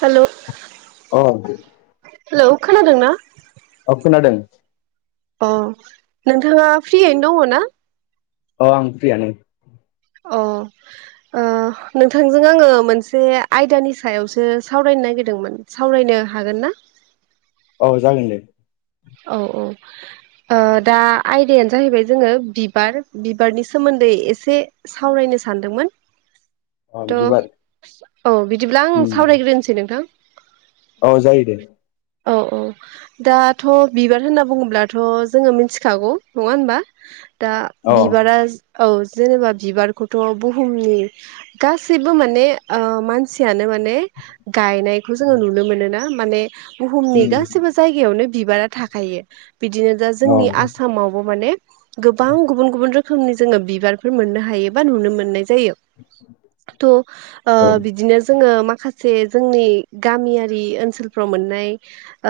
Hello अ hello खोनादों ना औ खोनादों अ नोंथाङा फ्रियैनो दङ ना अ आं फ्रियानो अ नोंथांजों आङो मोनसे आयदानि सायावसो सावरायनो नागिरदोंमोन सावराय नो हागोन ना औ जागोन दे औ औ ओ दा आयदायानो जाहैबाय जोङो बिबार बिबारनि सोमोन्दै एसे सावरायनो। सदोंमोन अ थ बिबार औ बिदिब्ला आं उम सावरायग्रोनोसै नोंथां औ जायो दे औ औ दा थ' बिबार होनना बुङोब्लाथ' जोङो मिथिखागौ नङा होनबा। दा अ बिबारा औ जेनेबा बिबारखौथ' बुहुमनि गासैबो माने मानसियानो माने गनायखौ जो नुनो मोन ना माने बुहुमनि उम गासिबो जनो बिबारा थाखायो बिदिनो दा अ जोंनि आसामावबो माने गोबां गुबुन गुबुन रोखोमनि जोङो बिबारफोर मोननो हायो बा नुनो मोननाय जायो ट औ बिदिनो जोङो मा माखासे जोंनि गामियारि ओनसोलफ्राव मोननाय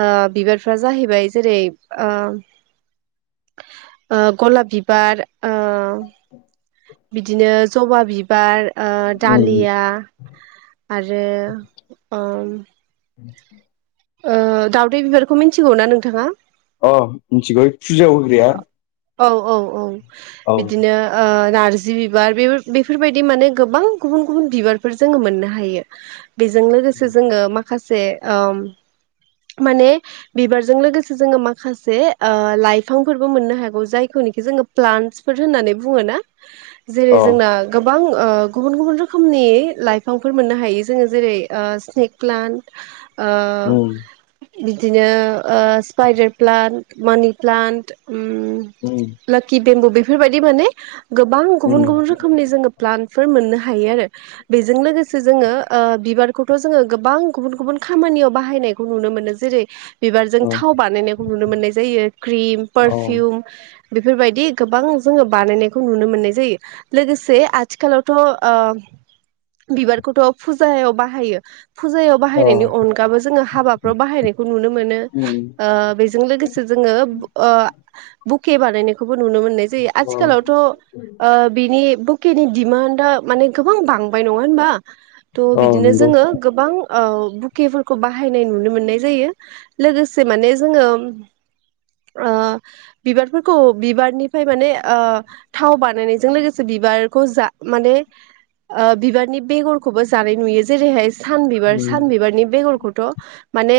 ओ बिबार फ्रा जाहैबाय जेरै गलाप बिबार ओ बिदिनो जबा बिबार उम दालिया आरो ओम [inaudible] ओ दावदै बिबारखौ मिथिगौ ना नोंथाङा? अ मिथिगौ फुजायाव होग्राया औ औ औ औ बिदिनो नारजि बिबार बे बेफोरबायदि माने गोबां गुबुन गुबुन बिबारफोर जोङो मोननो हायो। बेजों लोगोसे जोङो माखासे माने बिबारजों लोगोसे जोङो माखासे लाइफ बिफांफोरबो मोननो हागौ जायखौनोखि जोङो प्लान्टसफोर होननानै बुङ ना जेरै अ जोंना गोबां गुबुन गुबुन रोखोमनि लाइफांफोर मोननो हायो जोङो जेरै स्नेक प्लान्ट बिदिनो स्पाइडार प्लान्ट मानि प्लान्ट लोक्कि बेम्बु बेफोरबायदि माने गोबां गुबुन गुबुन रोखोमनि जोङो प्लान फोर मोननो हायो आरो बेजों लोगोसे जोङो बिबारखौथ' जोङो गोबां गुबुन गुबुन खामानि। याव बाहायनायखौ नुनो मोनो जेरै बिबारजों अ थाव बानायनायखौ नुनो मोननाय जायो क्रिम पारफिउम बेफोरबायदि गोबां जोङो बानायनायखौ नुनो मोननाय जायो लोगोसे आथिखालावथ' ओ बिबारखौथ' फुजायाव बाहायो। फुजायाव बाहायनायनि अनगाबो जोङो हाबाफ्राव बाहायनायखौ नुनो मोनो बेजों लोगोसे जों जोङो ओ बुके बानायनाय नुनो मोननाय जायो आथिखालावथ' बिनि बुकेनि दिमानआ माने गोबां बांबाय नङा होनबा थह अ बिदिनो नंगौ जोङो गोबां बुकेफोरखौ बाहायनाय नुनो मोननाय जायो लोगोसे माने जोङो अ बिबारफोरखौ बिबारनिफ्राय आ माने थाव बानायनायजों लोगोसे बिबारखौ जा माने बिबारनि बेगरखौबो जानाय नुयो जेरैहाय सानबिबार उम सानबिबारनि बेगरखौथ‌ माने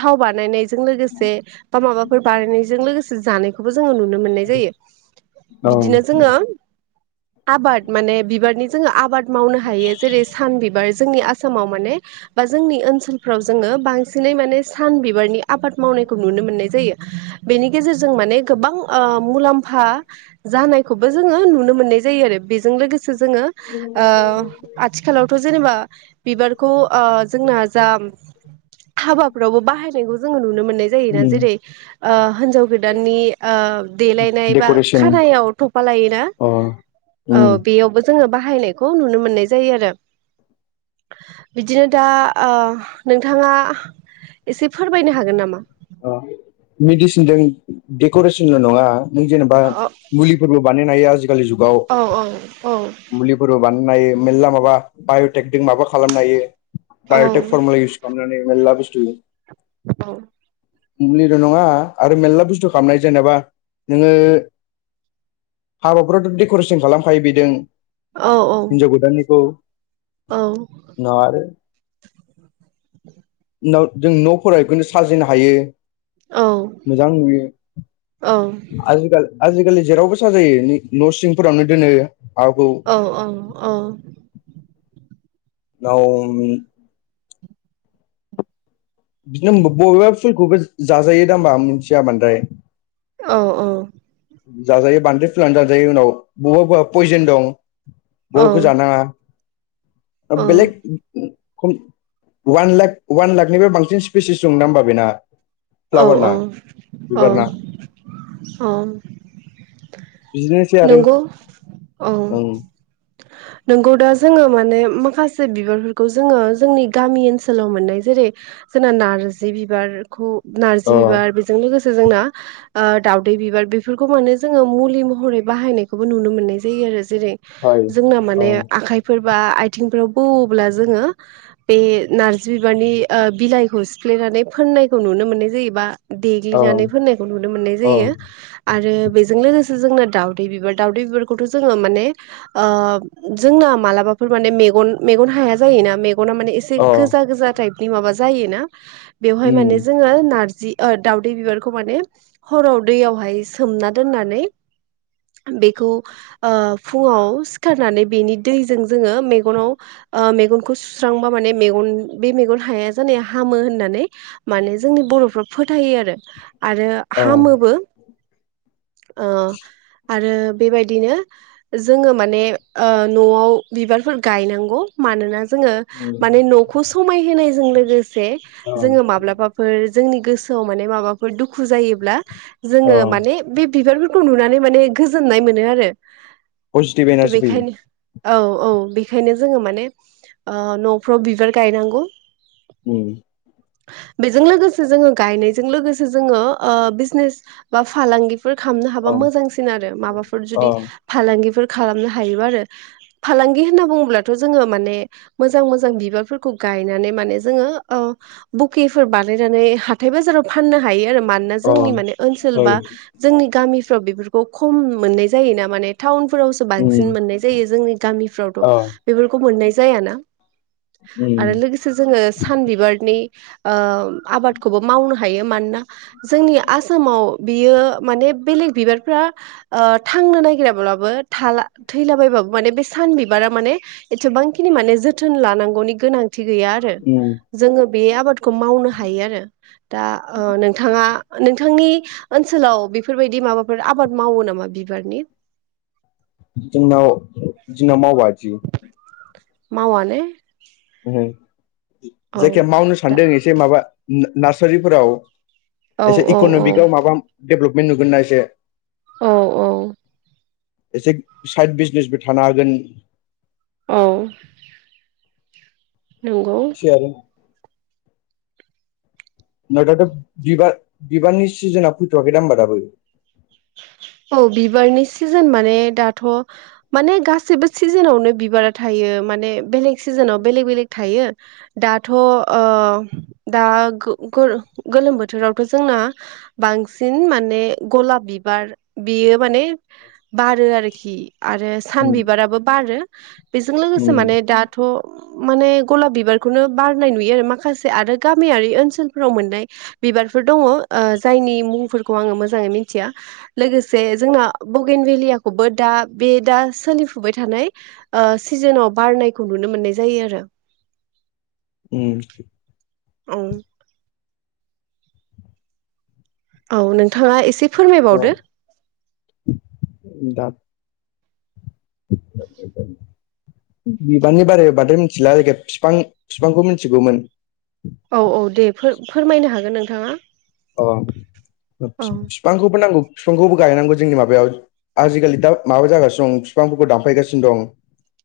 थाव बानायनायजों लोगोसे बा माबाफोर लोगोसे जानायखौबो जोङो नुनो मोननाय जायो औ बिदिनो जोङो आबाद माने बिबारनि जोङो आबाद मावनो हायो जेरै सान बिबार जोंनि आसामाव माने बा जोंनि ओनसोलफ्राव जोङो बांसिनै माने सान बिबारनि आबाद मावनायखौ नुनो मोननाय जायो। बेनि गेजेरजों माने गोबां ओ मुलाम्फा जानायखौबो जोङो नुनो मोननाय जायो आरो बेजों लोगोसे जोङो आथिखालावथ जेनेबा बिबारखौ जोंना जा हाबाफ्रावबो बाहायनायखौ जोङो नुनो मोननाय जायोना उम जेरै ओ हिन्जाव गोदाननि ओ देलायनाय बा डेक'रेसन खानायाव थफा लायोना? अ औ उम बेयावबो जोङो बाहायनायखौ नुनो मोननाय जायो आरो। [inaudible] बिदिनो दा नोंथाङा एसे फोरमायनो हागोन नामा? अ मिडसिनदों डेकरेसनल नङा नों जेनेबा औ मुलिफोरबो बानायनो हायो आजिखालि जुगाव औ औ औ मुलिफोरबो बानाय नो हायो मेरला माबा बायटेकनिक माबा खालामनो हायो। औ बायटेक फर्मुला इउस खालाम मेलला बुस्टु औ। मुलिल' नङा आरो मेलला बुस्थु खालामनाय जेनेबा नोङो हाबाफोरावथ‌ डेकरेसन खालामखायो बेदों औ औ हिनजाव गदाननिखौ औ [inaudible] उनाव आरो उनाव जों नफोराव इखौनो साजिनो हायो। औ मोजां नुयो औ [inaudible] आजिखाल आजिखालि जेरावबो साजायो न' सिंफोरावनो दोनो। माबाखौ औ औ औ। नावमि। बिदिनो बबेबा फुलखौबो जाजायो दा ओम्बा मिथिया बांद्राय औ औ। जाजायो बांद्राय फुलानै जाजायो उनाव बबेबा बबेबा पयजेन दं। औ बबेखौ जानाङा [inaudible] बेलेग खम वान लाक वान लाखनिफ्राय बांसिन स्पिसिस दां ओम्बा बेना। औ औ फ्लावारना औ बिबारना औ। बिदिनोसै [inaudible] आरो नंगौ औ। ओं नोंगौ दा जोङो माने माखासे बिबारफोरखौ जोङो जोंनि गामि ओनसोलाव मोननाय जेरै जोंना नार्जि बिबारखौ नार्जि अ बिबार बेजों लोगोसे जोंना दावदै बिबार बेफोरखौ माने जोङो मुलि महरै बाहायनायखौबो नुनो मोननाय जायो आरो। जेरै हय जोंना अ माने आखाइफोर बा आइ थिंफ्राव बौओब्ला जोङो बे नारजि बिबारनि आ बिलाइखौ सिफ्लेनानै फोन फोननायखो नुनो मोननाय जायो बा अ देग्लिनानै फोननायखौ नुनो मोननाय अ जायो आरो बेजों लोगोसे जोंना दावदै बिबार दावदै बिबारखौथ जोंओ माने ओ जोंना‌ मालाबाफोर माने मे मेगन‌ मेगन‌ हाया जायोना। माने एसे अ गोजा गोजा टाइपनि माबा जायोना बेवहाय माने उम जोङो नारजि ओ दाउदै बिबारखौ माने हराव दैयावहाय सोमना दोननानै बेखौ फुङाव सिखारनानै बेनि दैजों जोङो मेगनाव मेगनखौ सुस्रांबा माने मेग बे मेगन हाया जानाया हामो होननानै माने जोंनि बर फोरा‌ फोथायो आरो आरो अ हामोबो। ओ आरो बेबायदिनो जोङो माने ओ नआव बिबारफोर गायनांगौ। मानोना जोङो उम माने नखौ समायहायजों लोगोसे अ जोङो माब्लाबाफोर जोंनि गोसोआव माने माबाफोर दुखु जायोब्ला अ जोङो माने बे बिबारफोरखौ नुनानै माने गोजोननाय मोनो आरो। पजिटिभ थ' इनारजी फैयो। बेखायनो औ औ बेखायनो जोङो माने ओ न'फ्राव बिबार गायनांगौ। उम। बेजों लोगोसे जोङो गायनायजों लोगोसे जोङो ओ बिजनेस बा फालांगि खालामनो हाबा अ मोजांसिन आरो माबाफोर अ जुदि फालांगिफोर खालामनो हायोबा आरो। फालांगि होनना बुङोब्लाथ' जोङो माने मोजां मोजां बिबारफोरखौ गायनानै माने जोङो ओ बकिफोर बानाय नानै हाथाय बाजाराव फाननो हायो आरो। मानोना अ जोंनि माने ओनसोल बा ओइ जोंनि गामि फोराव खम मोननाय जायोना माने टाउन फोरावसो बांसिन उम मोननाय जायो जोंनि गामिफ्रावथ' अ बेफोरखौ मोननाय जायाना उम आरो लोगोसे जोङो सान बिबारनि ओ आबादखौबो मावनो हायो। मानोना जोंनि आसामाव बियो माने बेलेग बिबारफ्रा ओ थांनो नागिराब्लाबो थाला थैलाबायबा माने बे सान बिबारा माने एसेबांखिनि माने जोथोन लानांगौनि गोनां थिगैया आरो उम जोङो बे आबादखौ मावनो हायो आरो दा ओ नोंथाङा नोंथांनि ओनसोलाव बेफोरबायदि माबाफोर आबाद मावो नामा बिबारनि? जोंनाव जोंनाव मावा इदि। मावा ने? ओहो औ जायखिया मावनो दा सानदों एसे माबा नार्सारिफोराव औ एसे औ औ इकन'मिकाव माबा डेभेलपमेन्ट नुगोनना एसे? औ औ। एसे साइड बिजनेसबो थानो हागोन औ नंगौ? [unintelligible] होमबा दाथ' बिबार बिबारनि सिजोना फैथ'वाखै दां होमबा दाबो? बे दाथ माने गासैबो सिजोनावनो बिबारा थायो माने बेलेग सिजोनाव बेलेग बेलेग थायो दाथ' ओ दा ग ग गोलो गोलोम बोथोरावथ' जोंना बांसिन माने गलाब बिबार बियो माने बारो आरोखि आरो सान उम बिबाराबो बारो बेजों लोगोसे माने दाथ' माने गलाब बिबारखौनो बारनाय नुयो आरो माखासे आरो गामियारि ओनसोलफोराव मोननाय बिबार फोर दङ ओ जायनि मुंफोरखौ आङो मोजाङै मिथिया। लोगोसे जोंना बगेन भेलियाखौबो दा बे दा सोलिफुबाय थानाय ओ सिजोनाव बारनायखौ नुनो मोननाय जायो आरो। ओ। औ। औ नोंथाङा एसे अ फोरमायबावदो। दा [unintelligible] बिबारनि बारै बाद्राय मिथिला फिफां फिफांखौ मिथिगौमोन औ औ दे फोर फोरमायनो हागोन नोंथाङा? अ औ फिफांखौबो नांगौ फिफांखौबो गायनांगौ जोंनि माबायाव आजिखालि दा माबा जागासिनो दं फिफांफोरखौ दानफायगासिनो दं।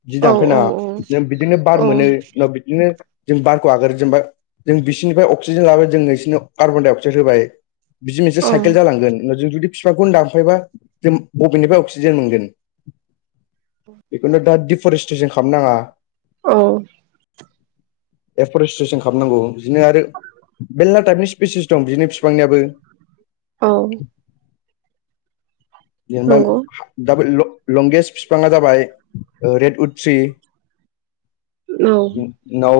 बिदि औ औ औ दानफायनाङा बिदिनो बार मोनो उनाव बिदिनो जों बारखौ आगारो जेनबाय जों बिसिोरनिफ्राय अक्सिजेन लाबो जों बिसोरनो कार्बन डाइ अक्साइद होबाय बिदिनो एसे औ साइकेल जालांगोन नों जों जुदि फिफांखौनो दानफायबा जों बबेनिफ्राय अक्सिजेन मोनगोन? बेखौनो दा डिफारेस्ट्रेसन खालामनांङा। औ औ एफरेस्ट्रेसन खालामनांगौ बिदिनो आरो मेरला टाइपनि स्पेसिस दं बिनि फिफांनियाबो औ। जेनबा नंगौ हा‌ दाबिदल' लंगेस्ट बिफांङा जाबाय ओ रेड उद ट्रि उनाव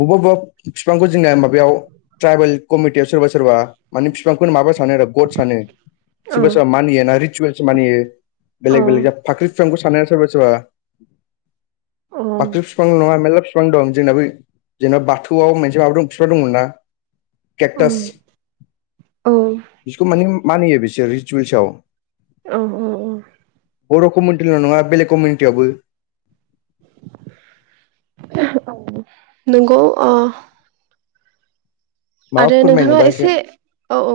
बबेबा-बबेबा फिफांखौ जोंनिया माब बेवाउ थ्रायबेल कमिथियाव सोरबा-सोरबा माने‌ फिफांखौनो माबा सानो आरो गद सानो औ सोरबा-सोरबा मानियो ना रिसुयेल मानियो बेलेग-बेलग फाख्रि फिफांखौ सानो सोरबा-सोरबा औ फाख्रि फिफां नंङा मेरला फि फिफां दं जोंना बै जेनेबा बाथौआव मोनसे माबा दं बिफां दंना। केकटास औ बिसोरखौ माने मानियो बिसोर रिसुवेल्सआव। औ औ औ। बर' कमिनिटिल' नंङा बेलेग कमिनिटियावबो। [unintelligible] नोंगौ ओ। माबा आरो नोंथांङा फोरमायनोबा एसे औ औ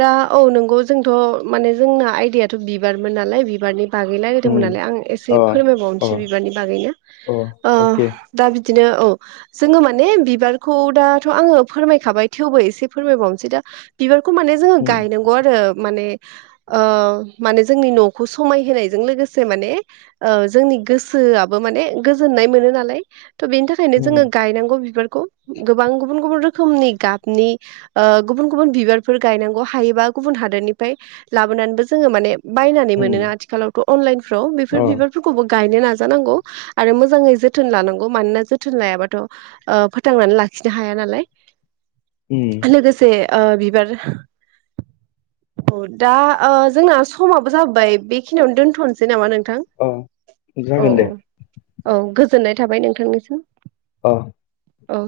दा औ नोंगौ जोंथ' माने जोंना आइदायाथ' बिबारमोन नालाय बिबारनि बागै उम रायलायदोंमोन नालाय आं एसे अ अ फोरमायबावनोसै बिबारनि बागैनो। अ ओ अके दा बिदिनो औ। जोंङो माने बिबारखौ दाथ'आंङो फोरमायखाबाय थेवबो एसे फोरमायबावनोसै दा बिबारखौ खौ माने जोंङो उम गायनांगौ आरो माने ओ माने जोंनि न'खौ समायहोनायजों लोगोसे माने ओ जोंनि गोसो आबो माने गोजोननाय मोनो नालाय। थ' बेनि थाखायनो जोंङो उम गायनांगौ बिबारखौ गोबां गुबुन गुबुन रोखोम खोमनि गाबनि ओ गुबुन गुबुन बिबारफोर गायनांगौ हायोबा गुबुन हादोरनिफ्राय लाबो लाबोनानैबो जोंङो माने बायनानै मोनो उम आथिखालावथ' अनलाइनफोराव बेफोर अ बिबारफोरखौबो गायनो नाजानांगौ आरो मोजांङै जोथोन लानांगौ मानोना जोथोन लायाबाथ' ओ फोथांनानै लाखि खिनो हाया नालाय। उम लोगोसे ओ बिबार अ दा ओ जोंना समाबो जाबोबाय बेखिनियावनो दोनथ'नोसै नामा नों अ जागोन दे। औ गोजोननाय थाबाय नोंथांनिसिम। औ।